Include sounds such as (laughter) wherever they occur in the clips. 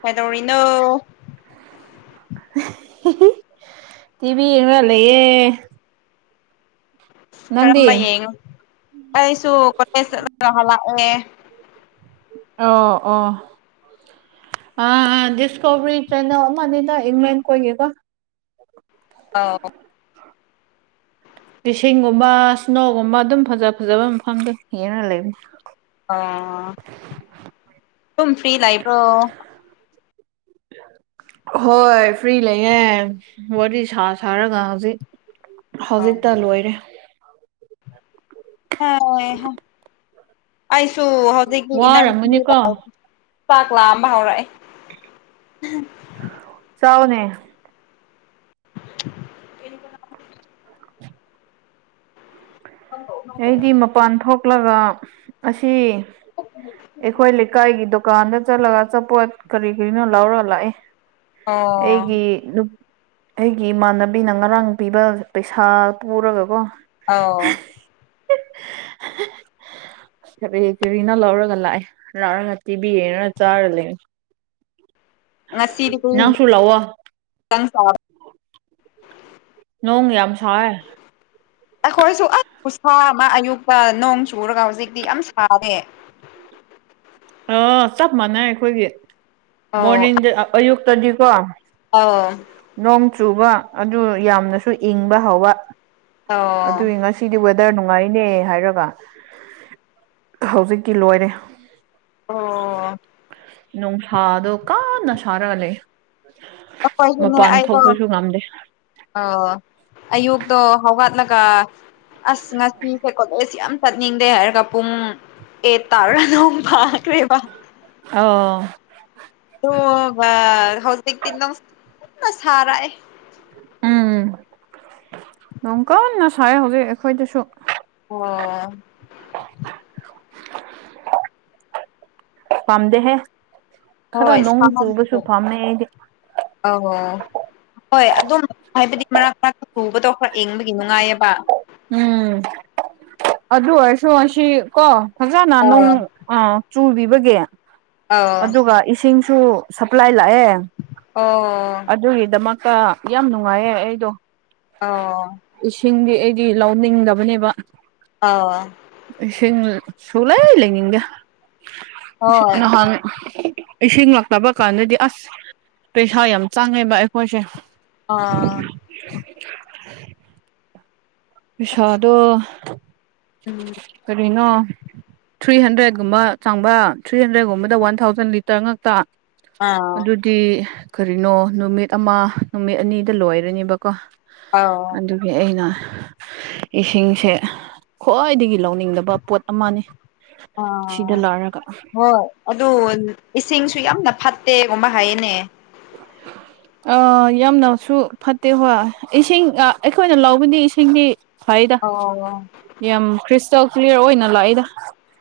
ꯀꯩꯗꯧꯔꯤꯅꯣ ꯍꯤꯍꯤ ꯇꯤꯚꯤ ꯌꯦꯡꯔ ꯂꯩꯌꯦ ꯅꯪꯗꯤ ꯀꯔꯝꯕ ꯌꯦꯡꯉꯣ ꯑꯩꯁꯨ ꯀꯣꯂꯦꯖ ꯆꯠꯂꯒ ꯍꯜꯂꯛꯑꯦ ꯑꯣ ꯑꯣ ꯑ ꯗꯤꯁꯀꯣꯕꯔꯤ ꯆꯦꯟꯅꯦꯜ ꯑꯃꯅꯤꯗ ꯏꯪꯂꯦꯟ ꯈꯣꯏꯒꯤꯀꯣ ꯑꯥꯎ ꯏꯁꯤꯡꯒꯨꯝꯕ ꯁ꯭ꯅꯣꯒꯨꯝꯕ ꯑꯗꯨꯝ ꯐꯖ ꯐꯖꯕ ꯃꯐꯝꯗꯣ ꯌꯦꯡꯔ ꯂꯩꯕꯅꯦ ꯑꯣ ꯁꯨꯝ ꯐ꯭ꯔꯤ ꯂꯩꯕ꯭ꯔꯣ (unintelligible) ꯍꯣꯏ ꯐ꯭ꯔꯤ ꯂꯩꯌꯦ ꯋꯥꯔꯤ ꯁꯥ ꯁꯥꯔꯒ ꯍꯧꯖꯤꯛ ꯍꯧꯖꯤꯛꯇ ꯂꯣꯏꯔꯦ ꯍꯥꯏ ꯍꯥ ꯑꯩꯁꯨꯨ ꯍꯧꯖꯤꯛ ꯋꯥꯔꯝꯒꯅꯤꯀꯣ (inaudible) ꯆꯥꯛ ꯂꯥꯝꯕ ꯍꯧꯔꯛꯑꯦ ꯆꯥꯎꯅꯦ (inaudible) (unintelligible) ꯑꯩꯗꯤ ꯃꯄꯥꯟ ꯊꯣꯛꯂꯒ ꯑꯁꯤ ꯑꯩꯈꯣꯏ ꯂꯩ ꯀꯥꯏꯒꯤ ꯗꯨꯀꯥꯟꯗ ꯆꯠꯂꯒ ꯑꯆꯄꯣꯠ ꯀꯔꯤ ꯀꯔꯤꯅꯣ ꯂꯧꯔꯒ ꯂꯥꯛꯑꯦ ꯑꯣ ꯑꯩꯒꯤ ꯅꯨꯞ ꯑꯩꯒꯤ ꯏꯃꯥꯟꯅꯕꯤꯅ ꯉꯔꯥꯡ ꯄꯤꯕ ꯄꯩꯁꯥ ꯄꯨꯔꯒꯀꯣ ꯑꯥꯎ ꯑꯁ ꯀꯔꯤ ꯀꯔꯤꯅꯣ ꯂꯧꯔꯒ ꯂꯥꯛꯑꯦ ꯂꯥꯛꯔꯒ ꯇꯤꯚꯤ ꯌꯦꯡꯔꯒ ꯆꯥꯔ ꯂꯩꯅꯤ ꯉꯁꯤꯗꯤ ꯅꯪꯁꯨ ꯂꯥꯛꯑꯣ (inaudible) ꯅꯣꯡ ꯌꯥꯝ ꯁꯥꯏꯌꯦ ꯑꯩꯈꯣꯏꯁꯨ ꯑꯁ ꯈꯨꯁꯥ ꯑꯃ ꯑꯌꯨꯛꯇ ꯅꯣꯡ ꯆꯨꯔꯒ ꯍꯧꯖꯤꯛꯇꯤ ꯌꯥꯝ ꯁꯥꯔꯦ ꯑꯥ ꯆꯞ ꯃꯥꯟꯅꯩ ꯑꯩꯈꯣꯏꯒꯤ ꯃꯣꯔꯅꯤꯡꯗ ꯑ ꯑꯌꯨꯛꯇꯗꯤꯀꯣ ꯑꯥꯎ ꯅꯣꯡ ꯆꯨꯕ ꯑꯗꯨ ꯌꯥꯝꯅꯁꯨ ꯏꯪꯕ ꯍꯧꯕ ꯑꯗꯨꯒꯤ ꯑꯧ ꯉꯁꯤ ꯁꯤꯗꯤ ꯋꯦꯗꯔ ꯅꯨꯡꯉꯥꯏꯅꯦ ꯍꯥꯏꯔꯒ ꯍꯧꯖꯤꯛꯤ ꯂꯣꯏꯔꯦ ꯑꯣ ꯅꯨꯡꯁꯥꯗꯣ ꯀꯥꯟꯅ ꯁꯥꯔꯛꯑꯅꯤ ꯃꯄꯥꯟ ꯊꯣꯛꯄꯁꯨ ꯉꯝꯗꯦ ꯑꯣ ꯑꯌꯨꯛꯇꯣ ꯍꯧꯋꯥꯠꯂꯒ ꯑꯁ ꯉꯁꯤꯁꯦꯀꯣꯂꯦ ꯌꯥꯝ ꯆꯠꯅꯤꯡꯗꯦ ꯍꯥꯏꯔꯒꯄꯨꯝ ꯑꯦ ꯇꯥꯔ ꯑꯗꯨ ꯐꯥꯈ꯭ꯔꯦꯕ ꯑꯣ ꯑ ꯍꯧꯖꯤꯛꯇꯤ ꯅꯪꯟꯅ ꯁꯥꯔꯛꯑꯦ ꯎꯝ ꯅ ꯀꯟꯅ ꯁꯥꯏ ꯍꯧꯖꯤꯛ ꯑꯩꯈꯣꯏꯗꯁꯨ ꯑꯣ ꯄꯥꯝꯗ ꯍꯦ ꯈꯔ ꯍꯣꯏ ꯅꯣꯡ ꯆꯨꯕꯁꯨ ꯐꯝꯃꯦ ꯑꯩꯗꯤ ꯑ ꯍꯣ ꯍꯣꯏ ꯑꯗꯨꯝ ꯍꯥꯏꯕꯗꯤ ꯃꯔꯛ ꯃꯔꯛꯇ ꯊꯨꯕꯗꯣ ꯈꯔ ꯌꯦꯡꯕꯒꯤ ꯅꯨꯡꯉꯥꯏꯌꯦꯕ ꯎꯝ ꯑꯗꯨ ꯑꯣꯏꯔꯁꯨ ꯑꯁꯤ ꯀꯣ ꯐꯖꯅ ꯑꯣ ꯅꯣꯡ ꯆꯨꯕꯤꯕꯒꯦ ꯑꯧ ꯑꯗꯨꯒ ꯏꯁꯤꯡꯁꯨ ꯁꯄ꯭ꯂꯥꯏ ꯂꯥꯛꯑꯦ ꯑꯣ ꯑꯗꯨꯒꯤꯗꯃꯛ ꯑ ꯌꯥꯝ ꯅꯨꯡꯉꯥꯏꯌꯦꯦ ꯑꯩꯗꯣ ꯑꯣ ꯏꯁꯤꯡꯗꯤ ꯑꯩꯗꯤ ꯂꯧꯅꯤꯡꯗꯕꯅꯦꯕ ꯑꯣ ꯏꯁꯤꯡ ꯁꯂꯥꯏ ꯂꯩꯉꯒ ꯍꯣꯏ ꯅꯍꯥꯟ ꯏꯁꯤꯡ ꯂꯛꯇꯕ ꯀꯥꯟꯗꯗꯤ ꯑꯁ ꯄꯩꯁꯥ ꯌꯥꯝ ꯆꯪꯉꯦꯕ ꯑꯩꯈꯣꯏꯁꯦ ꯑꯥ (unintelligible) ꯄꯁꯣꯗꯣ ꯎꯝ ꯀꯔꯤꯅꯣ ꯊ꯭ꯔꯤ ꯍꯟꯗ꯭ꯔꯦꯠꯀꯨꯝꯕ ꯆꯪꯕ ꯊ꯭ꯔꯤ ꯍꯟꯗ꯭ꯔꯦꯠꯀꯨꯝꯕꯗ ꯋꯥꯟ ꯊꯥꯎꯖꯟ ꯆꯪꯉꯛꯇ ꯑꯥ ꯗꯤ ꯀꯔꯤꯅꯣ ꯅꯨꯃꯤꯠ ꯑꯃ ꯅꯨꯃꯤꯠ ꯑꯅꯤꯗ ꯂꯣꯏꯔꯅꯦꯕꯀꯣ ꯑꯧ ꯑꯗꯨ ꯑꯩꯅ ꯏꯁꯤꯡꯁꯦ ꯈ꯭ꯋꯥꯏꯗꯒꯤ ꯂꯧꯅꯤꯡꯗꯕ ꯄꯣꯠ ꯑꯃꯅꯤ ꯁꯤꯗ ꯑꯥ ꯂꯔꯒ ꯍꯣꯏ ꯑꯗꯨ ꯏꯁꯤꯡꯁꯨ ꯌꯥꯝꯅ ꯐꯠꯇꯦꯒꯨꯝꯕ ꯍꯥꯏꯌꯦꯅꯦ ꯑꯥ ꯌꯥꯝꯅꯁꯨ ꯐꯠꯇꯦ ꯍꯣꯏ ꯏꯁꯤꯡ ꯑꯩꯈꯣꯏꯅ ꯂꯧꯕꯗꯤ ꯏꯁꯤꯡꯗꯤ ꯐꯩꯗ ꯑꯣ ꯌꯥꯝ ꯈ꯭ꯔꯤꯁꯇꯦꯜ ꯀ꯭ꯂꯤꯌꯥꯔ ꯑꯣꯏꯅ ꯂꯥꯛꯏꯗ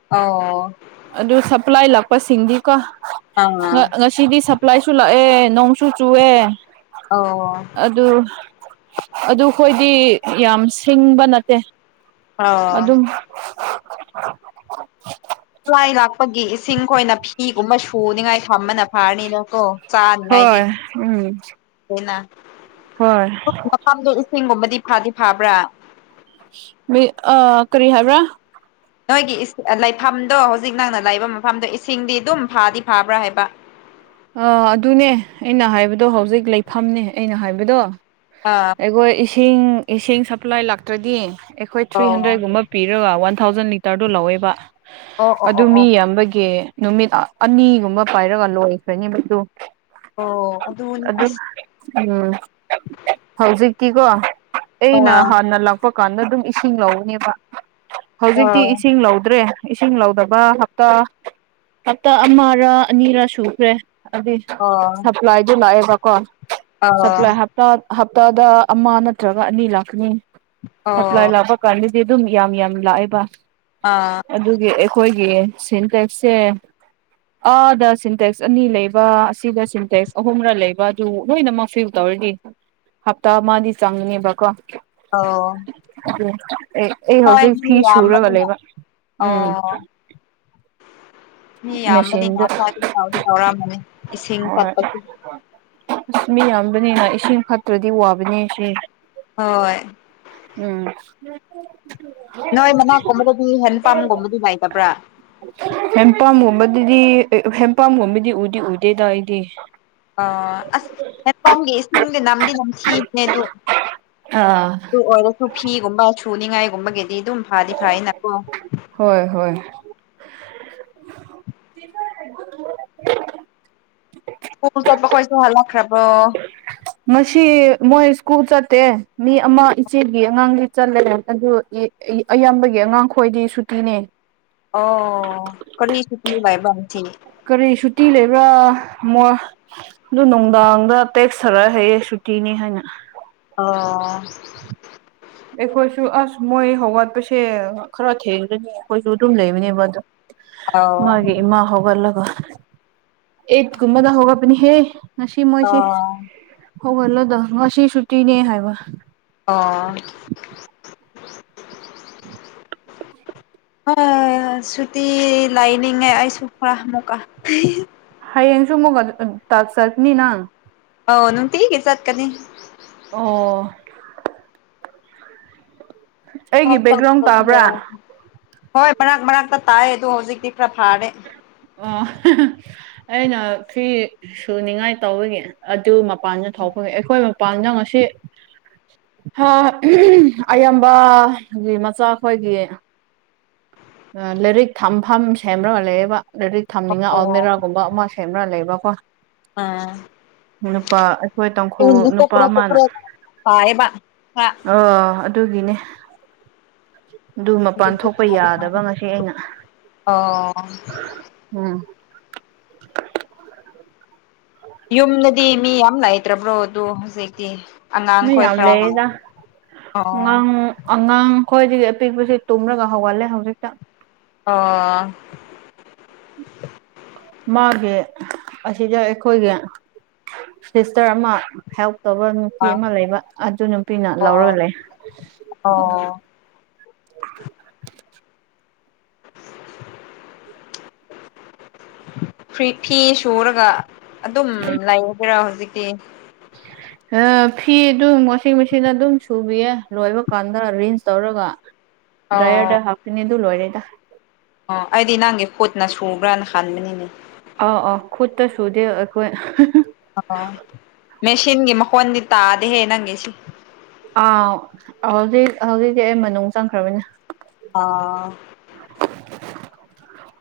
ꯑꯣ ꯑꯗꯨ ꯁꯄ꯭ꯂꯥꯏ ꯂꯥꯛꯄꯁꯤꯡꯗꯤꯀꯣ ꯑꯥ ꯉ ꯁꯤꯗꯤ ꯁꯄ꯭ꯂꯥꯏꯁꯨ ꯂꯥꯛꯑꯦ ꯅꯣꯡꯁꯨ ꯆꯨꯑꯦ ꯑꯣ ꯑꯗꯨ ꯑꯗꯨ ꯑꯩꯣꯏꯗꯤ ꯌꯥꯝ ꯁꯤꯡꯕ ꯅꯠꯇꯦ ꯑꯗꯨꯝ ꯂꯥꯏ ꯂꯥꯛꯄꯒꯤ ꯏꯁꯤꯡꯈꯣꯏꯅ ꯐꯤꯒꯨꯝꯕ ꯁꯨꯅꯤꯡꯉꯥꯏ ꯊꯝꯕꯅ ꯐꯥꯔꯅꯤꯅ ꯀꯣ ꯆꯥꯅꯤꯡꯉꯥꯏꯗꯤ ꯍꯣꯏ ꯎꯝ ꯑꯗꯨꯅ ꯍꯣꯏ ꯃ ꯆꯁꯤꯡꯒꯨꯝꯕꯗꯤ ꯐꯥꯗꯤ ꯐꯥꯕ꯭ꯔꯥ ꯃꯤ ꯑ ꯀꯔꯤ ꯍꯥꯏꯕ꯭ꯔꯥ ꯅꯣꯏꯒꯤ ꯂꯩꯐꯝꯗꯣ ꯍꯧꯖꯤꯛ ꯅꯪꯅ ꯂꯩꯕ ꯃꯐꯝꯗꯣ ꯏꯁꯤꯡꯗꯤ ꯑꯗꯨꯝ ꯐꯥꯗꯤ ꯐꯥꯕ꯭ꯔꯥ ꯍꯥꯏꯕ ꯑꯥ ꯑꯗꯨꯅꯦ ꯑꯩꯅ ꯍꯥꯏꯕꯗꯣ ꯍꯧꯖꯤꯛ ꯂꯩꯐꯝꯅꯦ ꯑꯩꯅ ꯍꯥꯏꯕꯗꯣ ꯑꯥ ꯑꯩꯈꯣꯏ ꯏꯁꯤꯡ ꯏꯁꯤꯡ ꯁꯄ꯭ꯂꯥꯏ ꯂꯥꯛꯇ꯭ꯔꯗꯤ ꯑꯩꯈꯣꯏ ꯊ꯭ꯔꯤ ꯑꯣ ꯍꯟꯗ꯭ꯔꯦꯗꯀꯨꯝꯕ ꯄꯤꯔꯒ ꯋꯥꯟ ꯊꯥꯎꯖꯟ ꯂꯤꯇꯔꯗꯨꯣ ꯂꯧꯋꯦꯕ ꯑꯣ ꯑꯣ ꯑꯗꯨ ꯑꯣ ꯑꯣ ꯃꯤ ꯑꯃꯕꯒꯤ ꯅꯨꯃꯤꯠ ꯑꯅꯤꯒꯨꯝꯕ ꯄꯥꯏꯔꯒ ꯂꯣꯏꯈ꯭ꯔꯅꯤꯕꯁꯨ ꯑꯣ ꯑꯗꯨꯂ ꯎꯝ ꯍꯧꯖꯤꯛꯤꯀꯣ ꯑꯩꯅ ꯑꯥ ꯍꯥꯟꯅ ꯂꯥꯛ ꯆꯄ ꯀꯥꯟꯗ ꯑꯗꯨꯝ ꯏꯁꯤꯡ ꯂꯧꯅꯦꯕ ꯍꯧꯖꯤꯛꯇꯤ ꯑꯥ ꯏꯁꯤꯡ ꯂꯧꯗ꯭ꯔꯦ ꯏꯁꯤꯡ ꯂꯧꯗꯕ ꯍꯞꯇꯥ ꯍꯞꯇꯥ ꯑꯃꯔ ꯑꯅꯤꯔ ꯁꯨꯈ꯭ꯔꯦ ꯑꯗꯨꯗꯤ ꯑꯣ ꯁ꯭ꯂꯥꯏꯗꯨ ꯂꯑꯕ ꯀꯣꯟ ꯁꯄ꯭ꯂꯥꯏ ꯍꯥ ꯍꯇꯥ ꯍꯞꯇꯥꯗ ꯑꯃ ꯅꯠꯇ꯭ꯔꯒ ꯑꯅꯤ ꯂꯥꯛꯀꯅꯤ ꯍꯞ ꯑꯣ ꯂꯥꯄ ꯀꯥꯟꯗꯗꯤ ꯑꯗꯨꯝ ꯌꯥꯝ ꯌꯥꯝ ꯂꯥꯛꯑꯦꯕ ꯑꯥ ꯑꯗꯨꯒꯤ ꯑꯩꯈꯣꯏꯒꯤ ꯁꯤꯟꯇꯦꯛꯁꯁꯦ ꯑꯥꯗ ꯁꯤꯟꯇꯦꯛꯁ ꯁ ꯑꯅꯤ ꯂꯩꯕ ꯑꯁꯤꯗ ꯁꯤꯟꯇꯦꯛꯁ ꯑꯍꯨꯝꯒꯔ ꯂꯩꯕ ꯑꯗꯨ ꯂꯣꯏꯅꯃꯛ ꯐ꯭ꯌꯨ ꯇꯧꯔꯗꯤ ꯍꯞꯇꯥ ꯑꯃꯗꯤꯗꯤ ꯆꯪꯅꯦꯕꯀꯣ ꯑꯣ ꯑꯗꯨ ꯑꯩ ꯑꯩ ꯍꯣꯏ ꯍꯧꯖꯤꯛ ꯃꯤ ꯐꯤ ꯁꯨꯔꯒ ꯌꯥꯝꯕꯅꯤꯅ ꯂꯩꯕ ꯎꯝ ꯑꯣ ꯃꯤ ꯌꯥꯝꯕꯗꯤ ꯃꯦꯆꯤꯟꯗ ꯉꯍꯥꯛ ꯐꯗꯤ ꯆꯥꯎꯗꯤ ꯇꯥꯎꯔꯛꯑꯝꯕꯅꯤ ꯏꯁꯤꯡ ꯍꯣꯏ ꯀꯠꯄꯁꯨ ꯑꯁ ꯃꯤ ꯌꯥꯝꯕꯅꯤꯅ ꯏꯁꯤꯡ ꯐꯠꯇ꯭ꯔꯗꯤ ꯋꯥꯕꯅꯦ ꯁꯤ ꯍꯣꯏ ꯎꯝ ꯅꯣꯏ ꯃꯅꯥꯛꯀꯨꯝꯕꯗꯗꯤ ꯍꯦꯟ ꯄꯝꯒꯨꯝꯕꯗꯤ ꯂꯩꯥꯇꯕ꯭ꯔꯥ ꯍꯦꯟꯄꯥꯝꯒꯨꯝꯕꯗꯨꯗꯤ ꯍꯦꯟꯄꯥꯝꯒꯨꯝꯕꯗꯤ ꯎꯗꯤ ꯎꯗꯦꯗꯏꯗꯤ ꯑ ꯑꯁ ꯍꯐꯝꯣꯝꯒꯤ ꯏꯁꯤꯡꯗꯤ ꯅꯝꯗꯤ ꯅꯝꯊꯤꯕꯅꯦ ꯑꯗ ꯑꯥ ꯑꯗꯨ ꯑꯣꯏꯔꯁꯨ ꯐꯤꯒꯨꯝꯕ ꯁꯨꯅꯤꯡꯉꯥꯏꯒꯨꯝꯕꯒꯤꯗꯤ ꯑꯗꯨꯝ ꯐꯥꯗꯤ ꯐꯥꯅ ꯀ ꯍꯣꯏ ꯍꯣꯏ (unintelligible) ꯄꯣꯜꯖꯠꯕ ꯈꯣꯏ ꯆꯣꯍꯥ ꯂꯈ꯭ꯔꯥꯕꯣ ꯃꯁꯤ ꯃꯣꯏ ꯁ꯭ꯀꯨꯜ ꯆꯠꯇꯦ ꯃꯤ ꯑꯃ ꯏꯆꯦꯒꯤ ꯑꯉꯥꯡꯒꯤ ꯆꯠꯂꯦ ꯑꯗꯨ ꯑꯌꯥꯝꯕꯒꯤ ꯑꯉꯥꯡ ꯈꯣꯏꯗꯤ ꯁꯨꯇꯤꯅꯦ ꯑꯣ ꯀꯔꯤ ꯆꯨꯄꯤ ꯋꯥꯏꯕ ꯊꯤ ꯀꯔꯤ ꯁꯨꯇꯤ ꯂꯩꯕ꯭ꯔꯥ ꯃ ꯑꯗꯨ ꯅꯨꯡꯗꯥꯡꯗ ꯇꯦꯛꯁꯊꯔ ꯍꯌꯦ ꯁꯨꯇꯤꯅꯤ ꯍꯥꯏꯅ ꯑꯣ ꯑꯩꯈꯣꯏꯁꯨ ꯑꯁ ꯃꯣꯏ ꯍꯧꯒꯠꯄꯁꯦ ꯈꯔ ꯊꯦꯡꯅꯒꯅꯤ ꯑꯩꯈꯣꯏꯁꯨ ꯑꯗꯨꯝ ꯂꯩꯕꯅꯦꯕ ꯑꯗꯣ ꯑꯧ ꯃꯥꯒꯤ ꯏ ꯃꯥ ꯍꯒꯂꯒ ꯑꯦꯠꯀꯨꯝꯃꯗꯥ ꯍꯒ ꯄ ꯍꯦ ꯉꯁꯤ ꯃꯣꯏꯁꯤꯦ ꯑꯣ ꯍꯧꯒꯠꯂꯗ ꯉꯁꯤ ꯁꯨꯇꯤꯅꯦ ꯍꯥꯏꯕ ꯑꯣ ꯍꯣꯏ ꯁꯨꯇꯤ ꯂꯥꯏꯅꯤꯡꯉꯦ ꯑꯩꯁꯨ ꯈꯔ ꯑꯃꯨꯛꯀ ꯍ ꯌꯦꯡꯁꯨꯃꯒ ꯑꯗꯨ ꯇꯥꯛ ꯇꯠꯅꯤ ꯅꯪ ꯑ ꯅꯅꯨꯡ ꯊꯤꯒ ꯆꯠ ꯀꯅꯤ ꯑꯣ ꯑꯩꯒꯤ ꯕꯦꯛꯒ꯭ꯔꯥꯎꯟ ꯇꯥꯕ꯭ꯔꯥ ꯍꯣꯏ ꯃꯔꯛ ꯃꯅꯥꯛꯇ ꯇꯥꯏ ꯑꯗꯨꯗꯣ ꯍꯧꯖꯤꯛꯇꯤ ꯈꯔ ꯐꯥꯔꯦ ꯑ ꯑꯩꯅ ꯊ꯭ꯔꯤ ꯁꯨꯅꯤꯡꯉꯥꯏ ꯇꯧꯔꯤꯒꯤ ꯑꯗꯨ ꯃꯄꯥꯟꯗ ꯊꯣꯛꯄꯉ ꯑꯩꯈꯣꯏ ꯃꯄꯥꯟꯗ ꯉꯁꯤ ꯍꯥ ꯑꯌꯥꯝꯕꯒꯤ ꯃꯆꯥ ꯈꯈꯣꯏꯒꯤ ꯂꯥꯏꯔꯤꯛ ꯊꯝꯐꯝ ꯁꯦꯝꯕ꯭ꯔꯒꯂꯑꯦꯕ ꯂꯥꯏꯔꯤꯛ ꯊꯝꯅꯤꯡꯉ ꯑꯜꯃꯦꯔꯥꯒꯨꯝꯕ ꯑꯃ ꯐꯦꯕ꯭ꯔ ꯂꯩꯕ ꯀꯣ ꯑꯥ ꯅꯨꯄꯥ ꯑꯩꯈꯣꯏ ꯇꯥꯡꯈꯨ ꯅꯨꯄꯥ ꯀꯣꯀ꯭ꯔꯣ ꯑꯃꯅ ꯀꯣꯀ꯭ꯔꯣ ꯄꯥꯏꯌꯦꯕ ꯈꯔ ꯑ ꯑꯗꯨꯒꯤꯅꯦ ꯑꯗꯨ ꯃꯄꯥꯟ ꯍꯧꯖꯤꯛꯇꯤ ꯊꯣꯛ ꯄ ꯐꯥꯗꯤ ꯌꯥꯗꯕ ꯐꯥꯔꯦ ꯉꯁꯤ ꯑꯩꯅ ꯑꯣ ꯎꯝ ꯌꯨꯝꯅꯗꯤ ꯃꯤ ꯌꯥꯝ ꯂꯩꯅꯥꯏꯇ꯭ꯔꯕ꯭ꯔꯣ ꯑꯗꯨ ꯍꯧꯖꯤꯛꯇꯤ ꯃ ꯑꯉꯥꯡꯈꯣꯏ ꯌꯥꯝ ꯈꯔ ꯂꯩꯗ ꯑꯣ ꯉ ꯑꯉꯥꯡ ꯈꯈꯣꯏꯗꯒꯤ ꯑꯄꯤꯛꯄꯁ ꯇꯨꯝꯔꯒ ꯍꯧꯒꯠꯂꯦ ꯍꯧꯖꯤꯛꯇ ꯑꯣ ꯃꯥꯒꯤ ꯑꯁꯤꯗ ꯑꯩꯈꯣꯏꯒ ꯁꯤꯁꯇꯔ ꯑꯃ ꯍꯦꯜꯞ ꯇꯧꯕ ꯅꯨꯄꯤ ꯑꯃ ꯂꯩꯕ ꯑꯗꯨ ꯅꯨꯄꯤꯅ ꯂꯧꯔ ꯑꯣ ꯂꯩ ꯑꯣ ꯐꯤꯐꯇꯤ ꯁꯨꯔꯒ ꯑꯗꯨꯝ ꯂꯩꯔꯗꯔꯥ ꯍꯧꯖꯤꯛꯇꯤ ꯎ ꯐꯤ ꯑꯗꯨꯝ ꯋꯥꯁꯤꯡ ꯃꯦꯆꯤꯟ ꯑꯗꯨꯝ ꯁꯨꯕꯤꯌꯦ ꯂꯣꯏꯕ ꯀꯥꯟꯗ ꯔꯦꯟꯖ ꯇꯧꯔꯒ ꯗ꯭ꯔꯥꯏꯌꯔꯗ ꯑꯣ ꯍꯥꯞꯀꯅꯤ ꯑꯗꯨ ꯂꯣꯏꯔꯦꯗ ꯑꯣ ꯑꯩꯗꯤ ꯅꯪꯒꯤ ꯈꯨꯣꯠꯅ ꯁꯨꯕ꯭ꯔꯅ ꯍꯟꯥꯟꯕꯅꯤꯅꯦ ꯑꯥꯎ ꯑꯥ ꯈꯨꯠꯇ ꯁꯨꯗꯦ ꯑꯩꯈꯣꯏ ꯑꯣ ꯃꯦꯁꯤꯟꯒꯤ ꯃꯈꯣꯟꯗꯤ ꯇꯥꯗꯦꯍꯦ ꯅꯪꯒꯤꯁꯤ ꯑꯥ ꯍꯧꯖꯤꯛ ꯍꯧꯖꯤꯛꯤ ꯑꯩ ꯃꯅꯨꯡ ꯆꯪꯈ꯭ꯔꯕꯅꯤꯅꯦ ꯑꯥ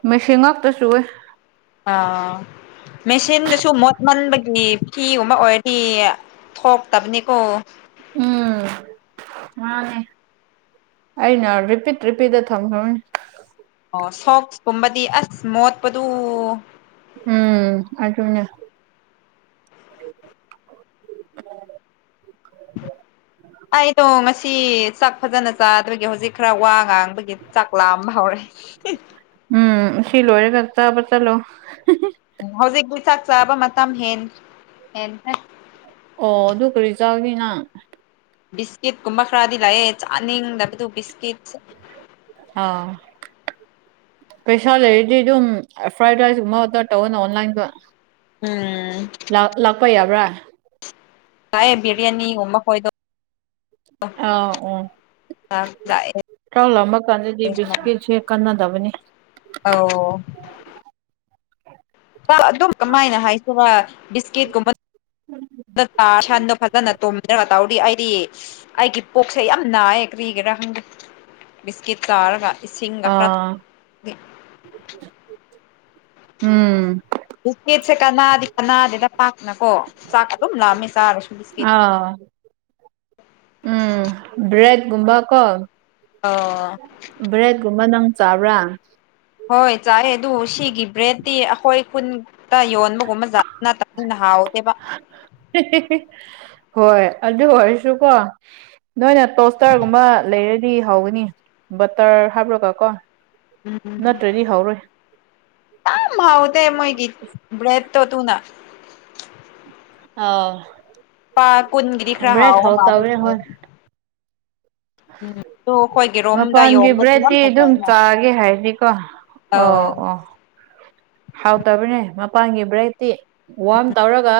ꯃꯦꯁꯤꯡ ꯉꯥꯛꯇ ꯆꯋ ꯑꯥ ꯃꯦꯆꯤꯟꯗꯁꯨ ꯃꯣꯠꯃꯟꯕꯒꯤ ꯐꯤꯒꯨꯝꯕ ꯑꯣꯏꯔꯗꯤ ꯊꯣꯛꯇꯥꯕꯅꯤꯀꯣ ꯎꯝ ꯃꯥꯅꯦꯅꯦ ꯑꯩꯅ ꯔꯤꯄꯤꯠ ꯔꯤꯄꯤꯠꯇ ꯊꯝꯈ꯭ꯔꯅꯤ ꯑꯣ ꯁꯣꯁꯀꯨꯝꯕꯗꯤ ꯑꯁ ꯃꯣꯠꯄꯗꯨ ꯎꯝ ꯑꯗꯨꯅ (inaudible) ꯑꯩꯗꯣ ꯉꯁꯤ ꯆꯥꯛ ꯐꯖꯅ ꯆꯥꯗꯕꯒꯤ ꯍꯧꯖꯤꯛ ꯈꯔ ꯋꯥ ꯉꯥꯡꯕꯒꯤ ꯆꯥꯛ ꯂꯥꯛꯑꯝꯕ ꯍꯧꯔꯦ ꯎ ꯎꯝ ꯁꯤ ꯂꯣꯏꯔꯒ ꯆꯥꯕ ꯆꯠꯂꯣ ꯍꯧꯖꯤꯛꯤ ꯆꯥꯛ ꯆꯥꯕ ꯃꯇꯝ ꯍꯦꯟ ꯍꯦꯟ ꯑꯣ ꯑꯗꯨ ꯀꯔꯤ ꯆꯥꯒꯤꯅꯪ ꯕꯤꯁꯀꯤꯠꯀꯨꯝꯕ ꯈꯔꯗꯤ ꯂꯥꯛꯑꯦ ꯆꯥꯅꯤꯡꯗꯕꯗꯨ ꯕꯤꯁꯀꯤꯠꯁꯦ ꯑꯥ ꯄꯩꯁꯥ ꯂꯩꯔꯗꯤ ꯑꯗꯨꯝ ꯐ꯭ꯔꯥꯏꯗ ꯔꯥꯏꯁꯀꯨꯝꯕ ꯑꯣꯗꯔ ꯇꯧꯋꯅ ꯑꯣꯟꯂꯥꯏꯟꯗ ꯎꯝ ꯂꯥꯛꯄ ꯌꯥꯕ꯭ꯔꯥ ꯇꯥꯏ ꯔꯌꯥꯅꯤ ꯎꯃ ꯍꯣꯗꯣ ꯑꯥ ꯑꯣ ꯂꯥꯛꯑꯦ ꯆꯥꯛ ꯂꯝꯃ ꯀꯥꯟꯗꯗꯤ ꯕꯤꯁꯀꯤꯠꯁꯦ ꯀꯟꯅꯗꯕꯅꯤ ꯑꯣ ꯑꯗꯨꯝ ꯀꯃꯥꯏꯅ ꯍꯥꯏꯁꯤꯔ ꯕꯤꯁꯀꯤꯠꯀꯨꯝꯕ ꯗ ꯇ ꯁꯟꯗꯣ ꯐꯖꯅ ꯇꯣꯝꯗ ꯇꯧꯔꯤ ꯑꯩꯗꯤ ꯑꯩꯒꯤ ꯄꯣꯛꯁꯦ ꯌꯥꯝ ꯅꯥꯏꯌꯦ ꯀꯔꯤꯒꯤꯔꯥ ꯈꯪꯗꯦ ꯕꯤꯁꯀꯤꯠ ꯇꯥꯔꯒ ꯏꯁꯤꯡꯒ ꯈꯔ ꯑꯥ ꯎꯝ ꯕꯤꯁꯀꯤꯠꯁꯦ ꯀꯅꯥꯗꯤ ꯀꯅꯥꯗꯅ ꯄꯥꯛꯅ ꯀꯣ ꯆꯥꯛ ꯑꯗꯨꯝ ꯂꯥꯛꯑꯃꯦ ꯆꯥꯔꯁꯨ ꯑꯥ ꯎꯝ ꯔꯦꯠꯒꯨꯝꯕ ꯀꯣ ꯑꯣ ꯕ꯭ꯔꯦꯗꯀꯨꯝꯕ ꯅꯪ ꯆꯥꯕ꯭ꯔꯥ ꯍꯣꯏ ꯆꯥꯏ ꯑꯗꯨ ꯁꯤꯒꯤ ꯕ꯭ꯔꯦꯗꯇꯤ ꯑꯩꯈꯣꯏ ꯀꯨꯟ ꯇ ꯌꯣꯟꯕꯒꯨꯝꯕꯖꯠꯅ ꯇꯅ ꯍꯥꯎꯇꯦꯕ ꯍꯦ ꯍꯦ ꯍꯣꯏ ꯑꯗꯨ ꯑꯣꯏꯔꯁꯨꯀꯣ ꯅꯣꯏꯅ ꯇꯣꯁꯇꯔꯒꯨꯝꯕ ꯂꯩꯔꯗꯤ ꯍꯧꯒꯅꯤ ꯕꯇꯔ ꯍꯥꯞꯔꯥꯒ ꯀꯣ ꯎꯝ ꯎꯝ ꯅꯠꯇ꯭ꯔꯗꯤ ꯍꯧꯔꯣꯏ ꯌꯥꯝ ꯍꯥꯎꯇꯦ ꯃꯣꯏꯒꯤ ꯕꯔꯦꯗꯇꯣ ꯇꯨꯅꯅꯥ ꯑꯣꯥꯎ ꯄꯥ ꯀꯨꯟꯒꯤꯗꯤ ꯈꯔ ꯍꯥꯎꯕ ꯍꯧꯇꯕꯅꯦ ꯃꯜꯂꯦꯕꯥ ꯍꯣꯏ ꯑꯩꯈꯣꯏꯒꯤꯔꯣꯝꯗ ꯃꯄꯥꯟꯒꯤ ꯌꯣꯟꯕꯗꯤ ꯕ꯭ꯔꯦꯠꯇꯤ ꯌꯥꯝ ꯑꯗꯨꯝ ꯐꯖꯩꯅ ꯆꯥꯒꯦ ꯍꯥꯏꯕꯅꯤꯀꯣ ꯑꯣ ꯑꯧ ꯑꯣ ꯍꯥꯎꯇꯕꯅꯦ ꯃꯄꯥꯟꯒꯤ ꯕ꯭ꯔꯦꯠꯇꯤ ꯋꯥꯔꯝ ꯇꯧꯔꯒ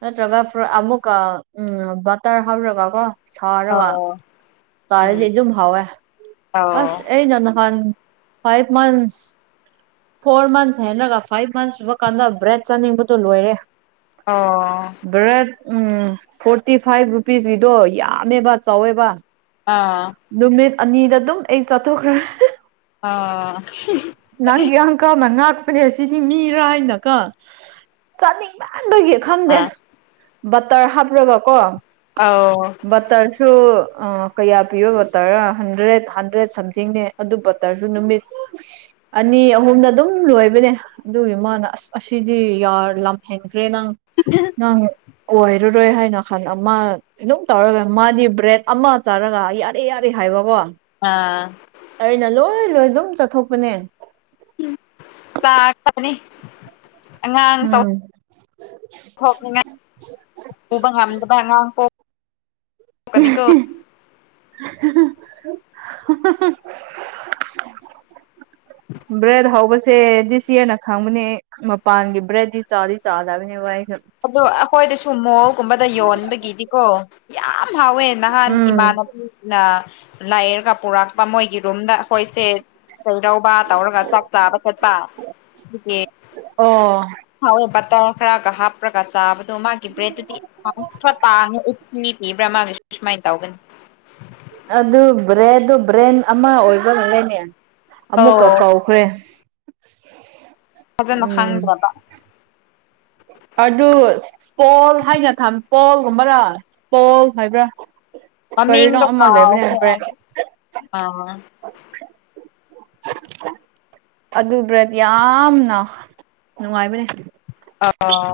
ꯅꯠꯇ꯭ꯔꯒ ꯐ ꯑꯃꯨꯛꯀꯥ ꯎꯝ ꯕꯇꯔ ꯍꯞꯔꯒꯥ ꯀꯣ ꯁꯔꯒꯥ ꯑꯧ ꯎꯝ ꯆꯥꯔꯗꯤ ꯑꯗꯨꯝ ꯍꯥꯎꯑꯦ ꯑꯧ ꯑꯁ ꯑꯩꯅꯥ ꯅꯥꯍꯜ ꯐꯥꯏꯚ ꯃꯟꯁꯇ ꯐꯣꯔ ꯃꯟꯁ ꯍꯦꯟꯔꯒ ꯐꯥꯏꯚ ꯃꯟꯁ ꯁꯨꯕ ꯀꯥꯟꯗ ꯕ꯭ꯔꯦꯗ ꯆꯥꯅꯤꯡꯕꯗꯨ ꯂꯣꯏꯔꯦ ꯑꯣ ꯕ꯭ꯔꯦꯗ ꯎꯝ ꯐꯣꯔꯇꯤ ꯐꯥꯏꯚ ꯔꯨꯄꯤꯁꯀꯤꯗꯣ ꯌꯥꯝꯃꯦꯕ ꯆꯥꯎꯋꯦꯕ ꯑꯥ ꯅꯨꯃꯤꯠ ꯑꯅꯤꯗ ꯑꯗꯨꯝ ꯑꯩ ꯆꯥꯊꯣꯛꯈ꯭ꯔꯦ ꯑꯥ ꯅꯪꯒꯤ ꯑꯪꯀꯜ ꯉꯥꯛꯄꯅꯦ ꯁꯤꯗꯤ ꯃꯤꯔ ꯍꯥꯏꯅꯀꯣ ꯆꯥꯅꯤꯡ ꯃꯟ ꯕꯒꯤ ꯈꯪꯗꯦ ꯑꯥ ꯕꯇꯔ ꯍꯥꯞ꯭ꯔꯒ ꯀꯣ ꯑꯥꯎ ꯕꯇꯔꯁꯨ ꯀꯌꯥ ꯄꯤꯕ ꯕꯇꯔ ꯔꯥ ꯍꯟꯗ꯭ꯔꯦꯠ ꯍꯟꯗ꯭ꯔꯦꯠ ꯁꯝꯊꯤꯡꯅꯦ ꯑꯗꯨ ꯕꯥꯇꯔꯁꯨ ꯅꯨꯃꯤꯠ ꯎ (unintelligible) ꯑꯅꯤ ꯑꯍꯨꯝꯗ ꯑꯗꯨꯝ ꯂꯣꯏꯕꯅꯦ ꯑꯗꯨꯒꯤ ꯃꯥꯅ ꯑꯁ ꯑꯁꯤꯗꯤ ꯌꯔꯥ ꯍꯦꯟꯈ꯭ꯔꯦ ꯅꯪ ꯅꯪ ꯑꯣꯏꯔꯔꯣꯏ ꯍꯥꯏꯅ ꯈꯟ ꯑꯃ ꯑꯗꯨꯝ ꯇꯧꯔꯒ ꯃꯥꯗꯤ ꯕ꯭ꯔꯦꯗ ꯑꯃ ꯆꯥꯔꯒ ꯌꯥꯔꯦ ꯌꯥꯔꯦ ꯍꯥꯏꯕꯀꯣ ꯑꯥ ꯑꯩꯅ ꯂꯣꯏ ꯂꯣꯏ ꯑꯗꯨꯝ ꯆꯥꯊꯣꯛꯄꯅꯦ ꯎꯟ ꯇꯔ ꯇꯥꯔꯒꯥ ꯂꯩꯕꯅꯦ (inaudible) ꯑꯉꯥꯡ ꯆꯎ ꯎꯝ ꯊꯣꯛꯅꯤꯡꯉꯥꯏ ꯎꯕ ꯉꯝꯗꯕ ꯑꯉꯥꯡ ꯄꯣꯛ ꯅꯤꯀꯣ ꯍꯥ ꯍꯥ ꯍꯥ ꯍꯥ ꯍꯥ (inaudible) ꯕꯔꯦꯗ ꯍꯥꯎꯕꯁ ꯇꯦ ꯗꯤꯁ ꯌꯔꯔꯅꯥ ꯈꯪꯕꯅꯦ ꯃꯄꯥꯟꯒꯤ ꯕ꯭ꯔꯦꯗꯤ ꯆꯥꯗꯤ ꯆꯥꯗꯕꯅꯦ ꯑꯩꯁꯨ ꯑꯗꯣ ꯑꯩꯈꯣꯏꯗꯁꯨ ꯃꯥꯎꯒꯨꯝꯕꯗ ꯌꯣꯟꯕꯒꯤꯗꯤꯀꯣ ꯌꯥꯝ ꯍꯥꯎꯋꯦ ꯅꯍꯥꯟ ꯎꯝ ꯏꯃꯥꯟꯅꯕꯤꯅ ꯂꯥꯏꯔꯒ ꯄꯨꯔꯛ ꯃꯣꯏꯒꯤ ꯔꯨꯝꯗ ꯑꯩꯈꯣꯏꯁꯦ ꯆꯩꯔꯧꯕ ꯇꯧꯔꯒ ꯆꯥꯛ ꯆꯥꯕ ꯆꯠꯄ ꯑꯗꯨꯒꯤ ꯑꯣ ꯍꯥꯎꯏ ꯕꯇꯔ ꯈꯔꯒ ꯍꯥꯞꫪꯒ ꯆꯥꯕꯗꯣ ꯃꯥꯒꯤ ꯕ꯭ꯔꯦꯗꯠꯇꯨꯗꯤ ꯈꫪ ꯇꯥꯡꯉ ꯑꯥꯏꯇꯤ ꯄꯤꯕ꯭ꯔ ꯃꯥꯒꯤꯁꯨ ꯁꯨꯃꯥꯏꯅ ꯇꯧꯒꯅꯤ ꯑꯗꯨ ꯕ꯭ꯔꯦꯗꯣ ꯕ꯭ꯔꯦꯟ ꯑꯃ ꯑꯣꯏꯕꯅꯔꯅꯦ ꯑꯃꯨꯛꯀ ꯑꯧ ꯀꯧꯈ꯭ꯔꯦ ꯐꯖꯅ ꯎꯝ ꯈꯪꯕꯔꯣꯗꯣ ꯑꯗꯨ ꯄꯣꯜ ꯍꯥꯏꯅ ꯊꯃ ꯄꯣꯜꯒꯨꯝꯕꯔꯥ ꯄꯣꯜ ꯍꯥꯏꯕ꯭ꯔꯥ ꯀꯔꯤꯅꯣ ꯃꯃꯤꯡꯗꯣ ꯑꯃ ꯂꯩꯕꯅꯦ ꯀꯥꯎꯈꯔ ꯕ꯭ꯔꯦꯗ ꯑꯥ ꯑꯗꯨ ꯕ꯭ꯔꯗ ꯌꯥꯝꯅ ꯅꯨꯡꯉꯥꯏꯕꯅꯪ ꯑꯥ ꯑꯣ